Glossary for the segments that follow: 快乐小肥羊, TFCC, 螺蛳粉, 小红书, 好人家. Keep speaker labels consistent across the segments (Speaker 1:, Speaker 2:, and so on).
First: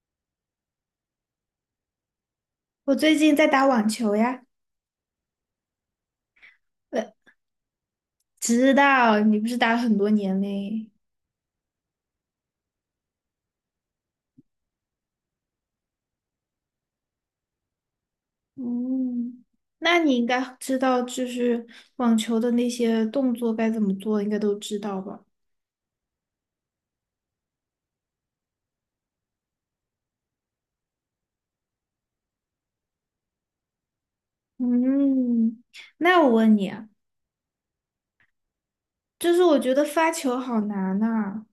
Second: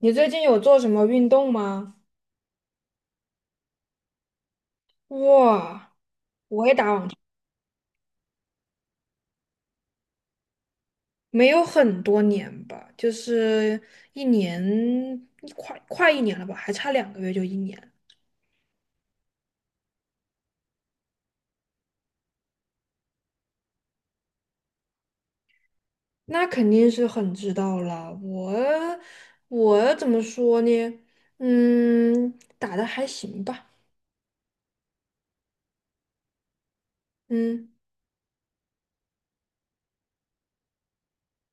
Speaker 1: 你最近有做什么运动吗？
Speaker 2: 我最近在打网球呀。
Speaker 1: 哇，我也打网
Speaker 2: 呃，
Speaker 1: 球，
Speaker 2: 知道你不是打了很多年嘞。
Speaker 1: 没有很多年吧，就是一年，快一年了吧，还差两个月就一年，
Speaker 2: 嗯，那你应该知道，就是网球的那些动作该怎么做，应该都知道吧？
Speaker 1: 那肯定是很知道了。我怎么说呢？嗯，打的还行吧。
Speaker 2: 嗯，那我问你啊，
Speaker 1: 嗯，
Speaker 2: 就是我觉得发球好难呐。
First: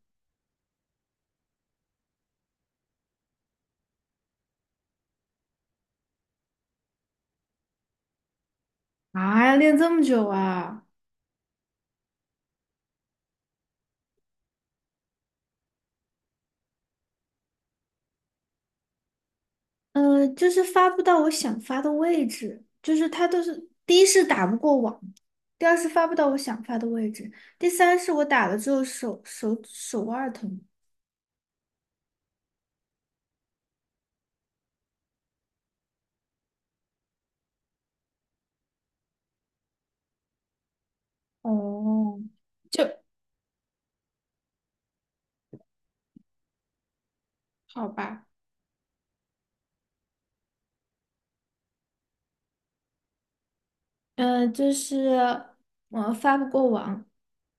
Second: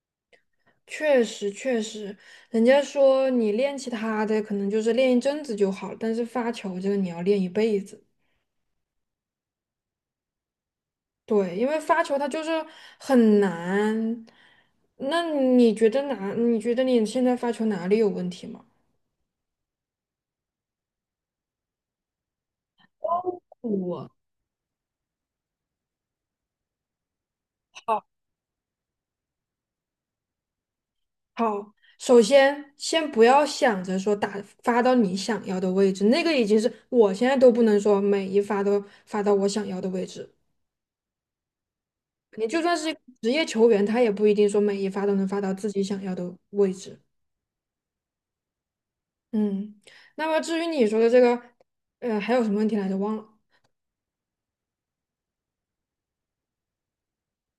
Speaker 1: 确实确实，人家说你练其他的可能就是练一阵子就好了，但是发球这个你要练一辈子。
Speaker 2: 啊，要练这么久啊？
Speaker 1: 对，因为发球它就是很难。那你觉得哪？你觉得你现在发球哪里有问题吗？
Speaker 2: 就是发不到我想发的位置，就是它都是，第一
Speaker 1: 我
Speaker 2: 是打不过网，第二是发不到我想发的位置，第三
Speaker 1: 好，
Speaker 2: 是我打了之后手腕儿疼。
Speaker 1: 好，首先先不要想着说打发到你想要的位置，那个已经是我现在都不能说每一发都发到我想要的位置。
Speaker 2: 哦，
Speaker 1: 你就算
Speaker 2: 就
Speaker 1: 是一个职业球员，他也不一定说每一发都能发到自己想要的位置。
Speaker 2: 好吧。
Speaker 1: 嗯，那么至于你说的这个，还有什么问题来着？忘了。
Speaker 2: 就是我发不过网，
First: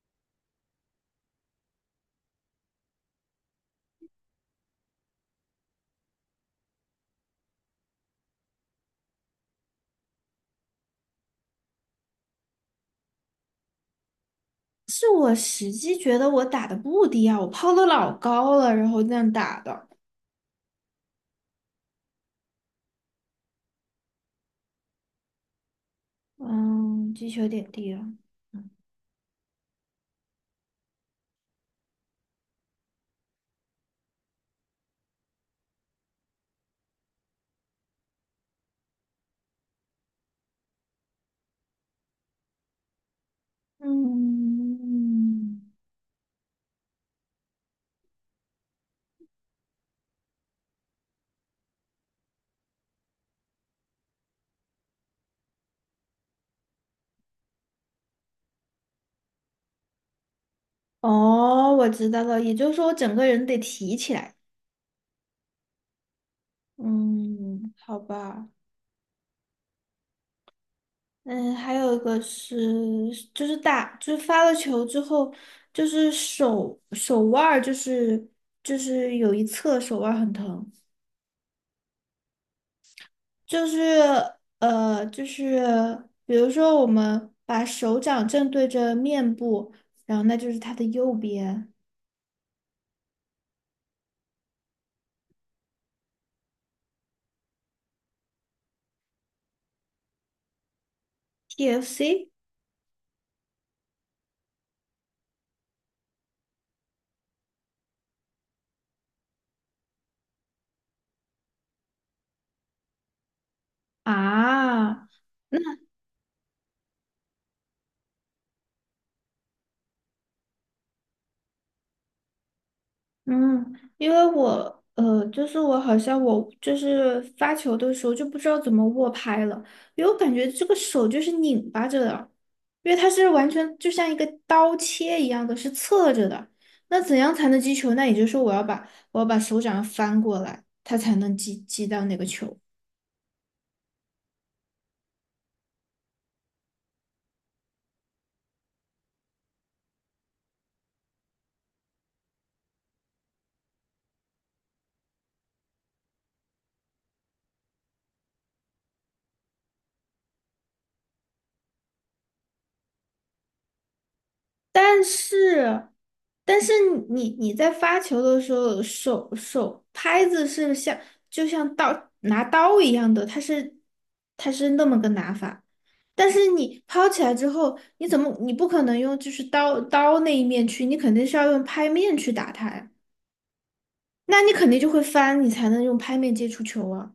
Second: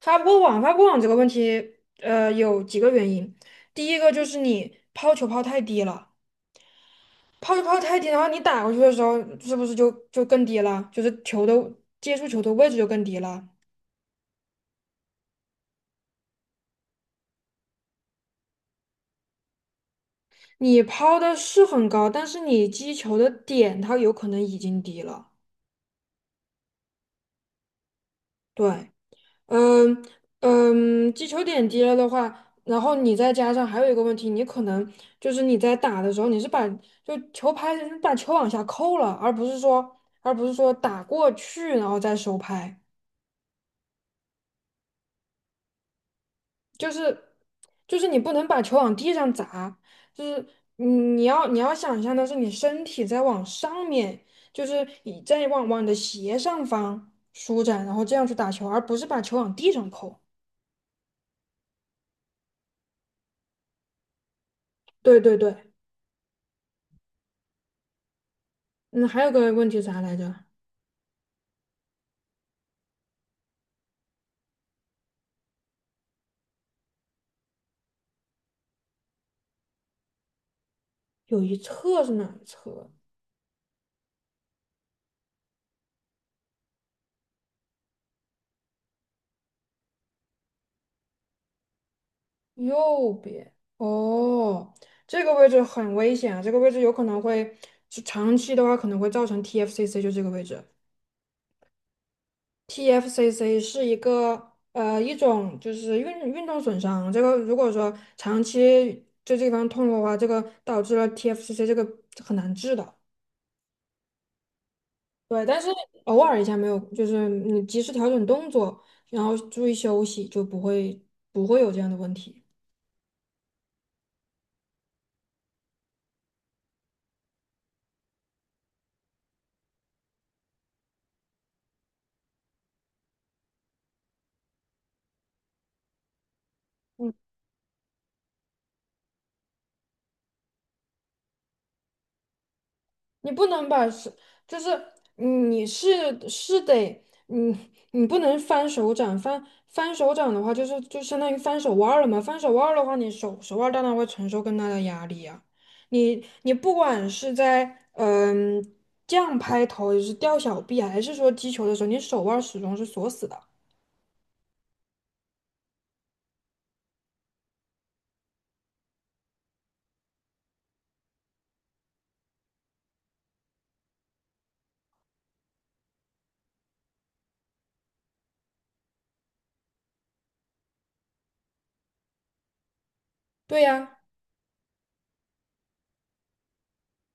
Speaker 1: 发不过网这个问题，有几个原因。第一个就是你抛球抛太低了，抛球抛太低的话，你打过去的时候，是不是就更低了？就是接触球的位置就更低了。
Speaker 2: 是我实际觉得我打的不低啊，我抛的老高了，然后这样打的。
Speaker 1: 你抛的是很高，但是你击球的点它有可能已经低了。
Speaker 2: 嗯，击球点低了。
Speaker 1: 对。嗯嗯，击球点低了的话，然后你再加上还有一个问题，你可能就是你在打的时候，你是把就球拍你把球往下扣了，而不是说打过去然后再收拍，
Speaker 2: 嗯，
Speaker 1: 就是就是你不能把球往地上砸，就是你要想象的是你身体在往上面，就是你在往你的斜上方舒展，然后这样去打球，而不是把球往地上扣。
Speaker 2: 哦，我知道了，也就是说我整个人得提起来。
Speaker 1: 对对对，
Speaker 2: 嗯，好吧。
Speaker 1: 嗯，还有个问题啥来着？
Speaker 2: 嗯，还有一个是，就是打，就是发了球之后，就是手腕儿，就是有一侧手腕儿很疼，
Speaker 1: 有一侧是哪一侧？
Speaker 2: 就是就是比如说我们把手掌正对着面部，然后那就是它的右边
Speaker 1: 右边。哦，这个位置很危险啊！这个位置有可能会，就长期的话可能会造成 TFCC，就这个位置。
Speaker 2: ，TFC
Speaker 1: TFCC 是一种就是运动损伤，这个如果说长期就这个地方痛的话，这个导致了 TFCC 这个很难治的。
Speaker 2: 啊。
Speaker 1: 对，但是偶尔一下没有，就是你及时调整动作，然后注意休息，就不会有这样的问题。
Speaker 2: 嗯，因为我就是我好像我就是发球的时候就不知道怎么握拍了，因为我感觉这个手就是拧巴着的，因为它是完全就像一个刀切一样的，是侧着的。那
Speaker 1: 嗯。
Speaker 2: 怎样才能击球？那也就是说我要把手掌翻过来，它才能击到那个球。
Speaker 1: 你不能把是，就是你是是得，嗯，你不能翻手掌，翻手掌的话，就是就相当于翻手腕儿了嘛。翻手腕儿的话，你手腕儿当然会承受更大的压力呀、你不管是在这样拍头，也是吊小臂啊，还是说击球的时候，你手腕儿始终是锁死的。
Speaker 2: 但是，但是你在发球的时候，手拍子是像就像刀拿刀一样的，它是那么个拿法。但是你抛起来之后，你怎么你不可能用就是刀那一面去，你肯定是要用拍面去打它呀。
Speaker 1: 对呀、
Speaker 2: 那你肯定就会翻，你才能用拍面接触球啊。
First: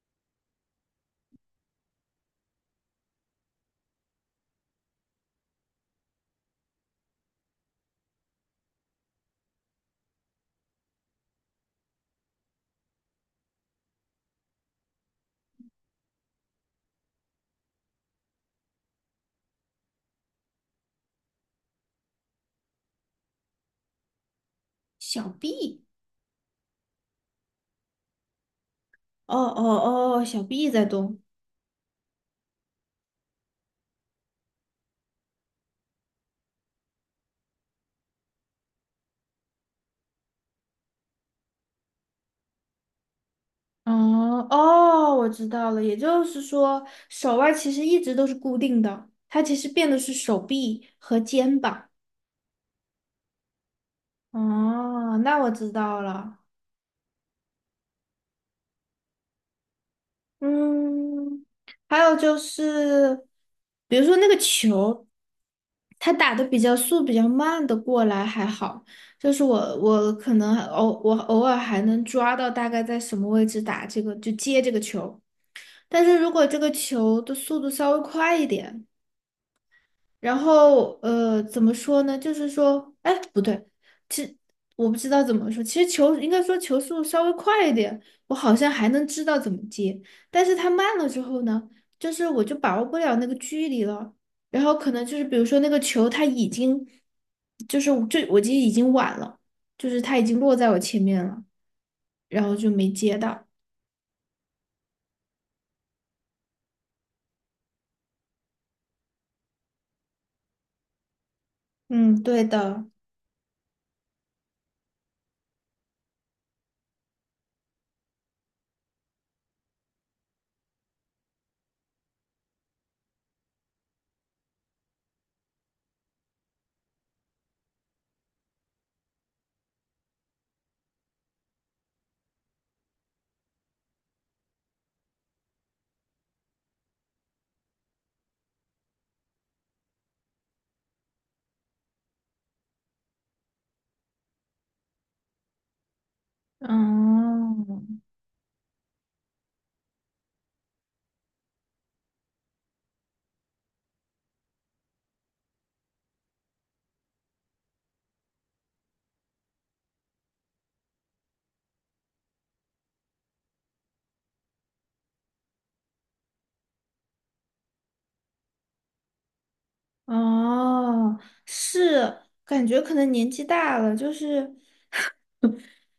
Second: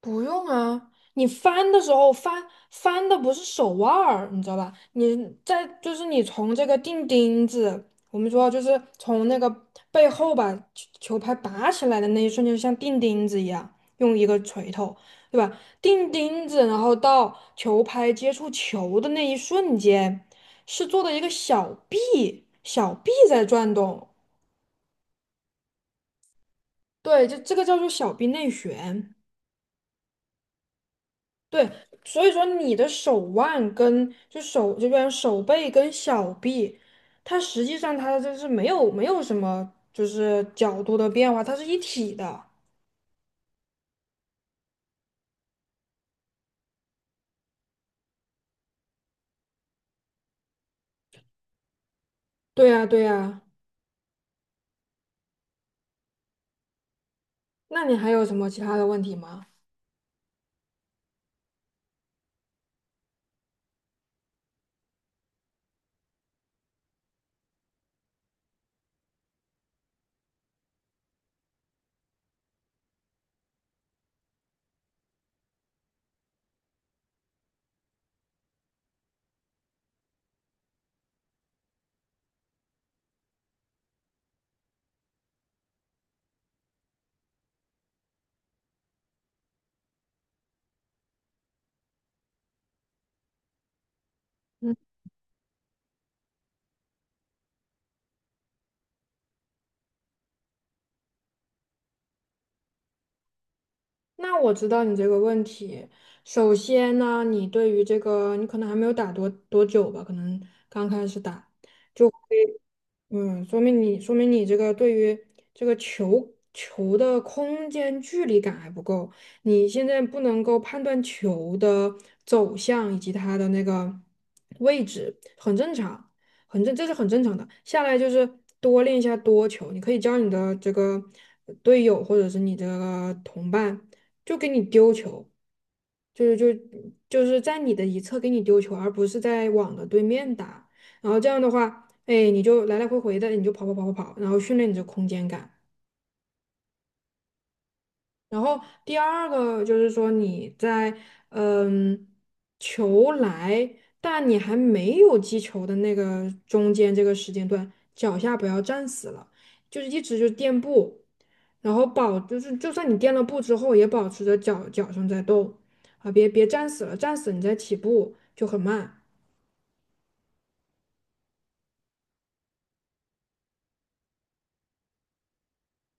Speaker 1: 不用啊，你翻的时候翻的不是手腕儿，你知道吧？你在就是你从这个钉钉子，我们说就是从那个背后把球拍拔起来的那一瞬间，就像钉钉子一样，用一个锤头，对吧？钉钉子，然后到球拍接触球的那一瞬间，是做的一个小臂，小臂在转动，
Speaker 2: 小臂，
Speaker 1: 对，就这个叫做小臂内旋。
Speaker 2: 哦哦哦，小臂在动。
Speaker 1: 对，所以说你的手腕跟就手这边手背跟小臂，它实际上它就是没有什么就是角度的变化，它是一体的。
Speaker 2: 哦哦，我知道了，也就是说，手腕其实一直都是固定的，它其实变的是手臂和肩膀。
Speaker 1: 对呀，对呀。
Speaker 2: 哦，那我知道了。
Speaker 1: 那你还有什么其他的问题吗？
Speaker 2: 嗯，还有就是，比如说那个球，它打的比较速、比较慢的过来还好，就是我可能还偶尔还能抓到大概在什么位置打这个，就接这个球。但是如果这个球的速度稍微快一点，然后怎么说呢？就是说，哎，不对，其实我不知道怎么说。其实球应该说球速稍微快一点，我好像还能知道怎么接。但是它慢了之后呢，就是我就把握不了那个距离了。然后
Speaker 1: 嗯，
Speaker 2: 可能就是比如说那个球，它已经就我记得已经晚了，就是它已经落在我前面了，然后就没接到。
Speaker 1: 那我知道你这个问题。首先呢，你对于这个你可能还没有打多久吧，可能刚开始打。就
Speaker 2: 嗯，对的。
Speaker 1: 嗯，说明你这个对于这个球的空间距离感还不够，你现在不能够判断球的走向以及它的那个位置，很正常，这是很正常的。下来就是多练一下多球，你可以教你的这个队友或者是你的同伴，就给你丢球，就是就就是在你的一侧给你丢球，而不是在网的对面打。然后这样的话。哎，你就来来回回的，你就跑跑跑跑跑，然后训练你的空间感。
Speaker 2: 哦，
Speaker 1: 然后第二个就是说你在嗯球来，但你还没有击球的那个中间这个时间段，脚下不要站死了，就是一直就垫步，然后就是就算你垫了步之后，也保持着脚上在动啊，别站死了，站死你再起步就很慢。
Speaker 2: 哦，是，感觉可能年纪大了，就是，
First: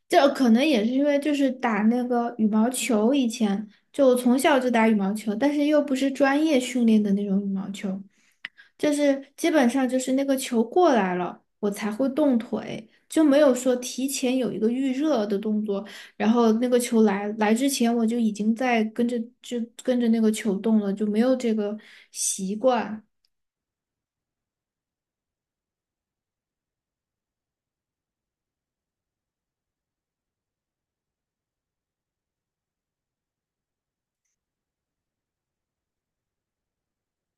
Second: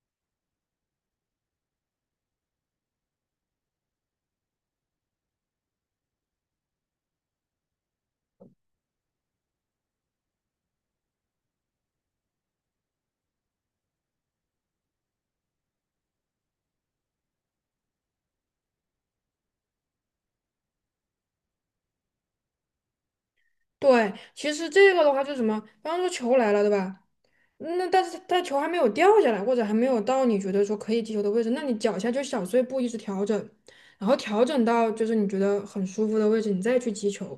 Speaker 2: 这可能也是因为就是打那个羽毛球，以前就从小就打羽毛球，但是又不是专业训练的那种羽毛球，就是基本上就是那个球过来了，我才会动腿，就没有说提前有一个预热的动作，然后那个球来之前我就已经在跟着那个球动了，就没有这个习惯。
Speaker 1: 对，其实这个的话就是什么？比方说球来了，对吧？那但是它球还没有掉下来，或者还没有到你觉得说可以击球的位置，那你脚下就小碎步一直调整，然后调整到就是你觉得很舒服的位置，你再去击球。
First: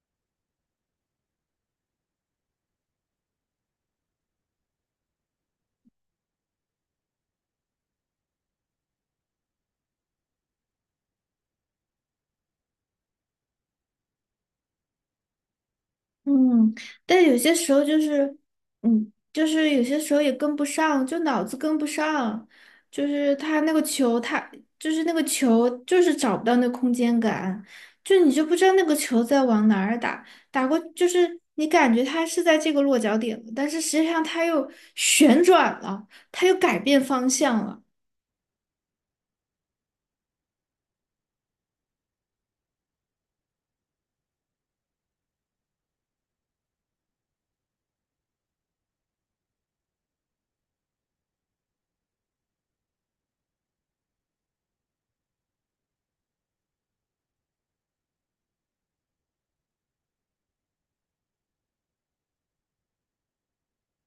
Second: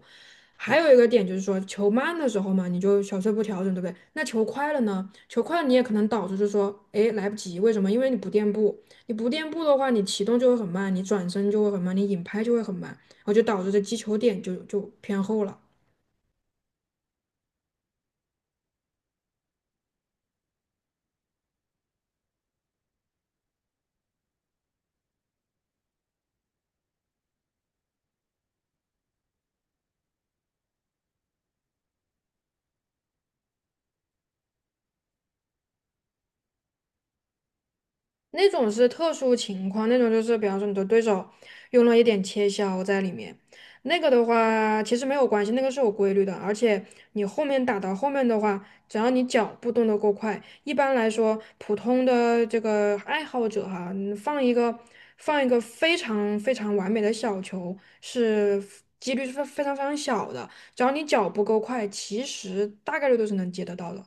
Speaker 1: 还有一个点就是说，球慢的时候嘛，你就小碎步调整，对不对？那球快了呢？球快了你也可能导致就是说，哎，来不及，为什么？因为你不垫步，你不垫步的话，你启动就会很慢，你转身就会很慢，你引拍就会很慢，然后就导致这击球点就偏后了。
Speaker 2: 嗯，但有些时候就是，就是有些时候也跟不上，就脑子跟不上，就是他那个球，他就是那个球，就是找不到那空间感，就你就不知道那个球在往哪儿打，打过就是你感觉它是在这个落脚点了但是实际上它又旋转了，它又改变方向了。
Speaker 1: 那种是特殊情况，那种就是比方说你的对手用了一点切削在里面，那个的话其实没有关系，那个是有规律的，而且你后面打到后面的话，只要你脚步动得够快，一般来说普通的这个爱好者哈，你放一个非常非常完美的小球是几率是非常非常小的，只要你脚步够快，其实大概率都是能接得到的。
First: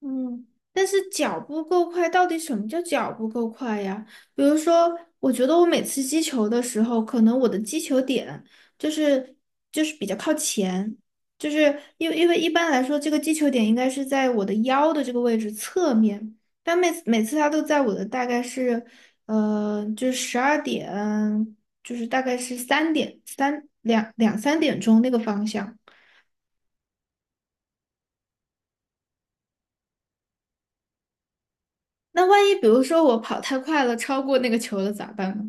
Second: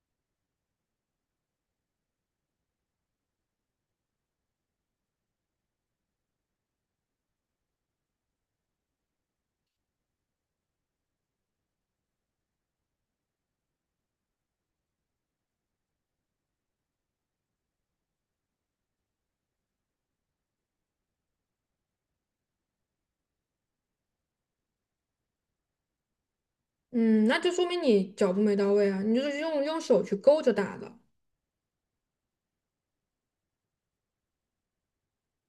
Speaker 2: 嗯，但是脚步够快，到底什么叫脚步够快呀？比如说，我觉得我每次击球的时候，可能我的击球点就是比较靠前，就是因为一般来说，这个击球点应该是在我的腰的这个位置侧面，但每次它都在我的大概是就是12点，就是大概是三点三两两3点钟那个方向。
Speaker 1: 嗯，那就说明你脚步没到位啊，你就是用手去勾着打的，
Speaker 2: 那万一比如说我跑太快了，超过那个球了咋办呢？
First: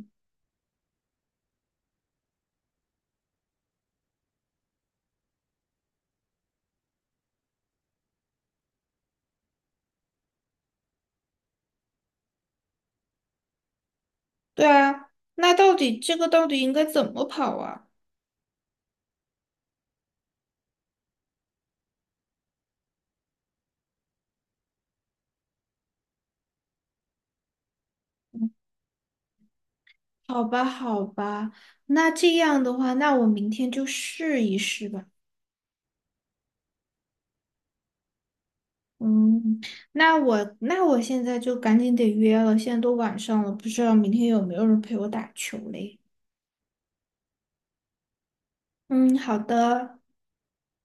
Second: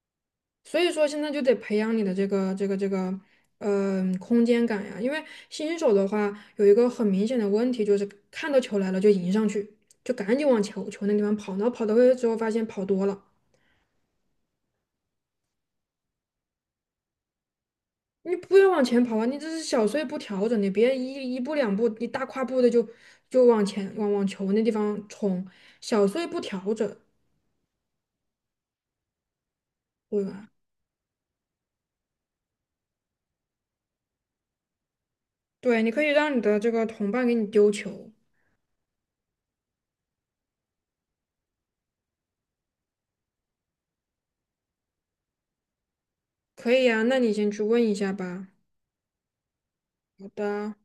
Speaker 1: 所以说现在就得培养你的这个，空间感呀，因为新手的话有一个很明显的问题就是看到球来了就迎上去，就赶紧往球那地方跑，然后跑到位之后发现跑多了，
Speaker 2: 对啊，那到底这个到底应该怎么跑啊？
Speaker 1: 你不要往前跑啊，你这是小碎步调整，你别一步两步，你大跨步的就往前往球那地方冲，小碎步调整，对
Speaker 2: 好
Speaker 1: 吧？
Speaker 2: 吧，好吧，那这样的话，那我明天就试一试吧。
Speaker 1: 对，你可以让你的这个同伴给你丢球。
Speaker 2: 嗯，那我现在就赶紧得约了，现在都晚上了，不知道明天有没有人陪我打球嘞？
Speaker 1: 可以啊，那你先去问一下吧。
Speaker 2: 嗯，好的。
Speaker 1: 好的。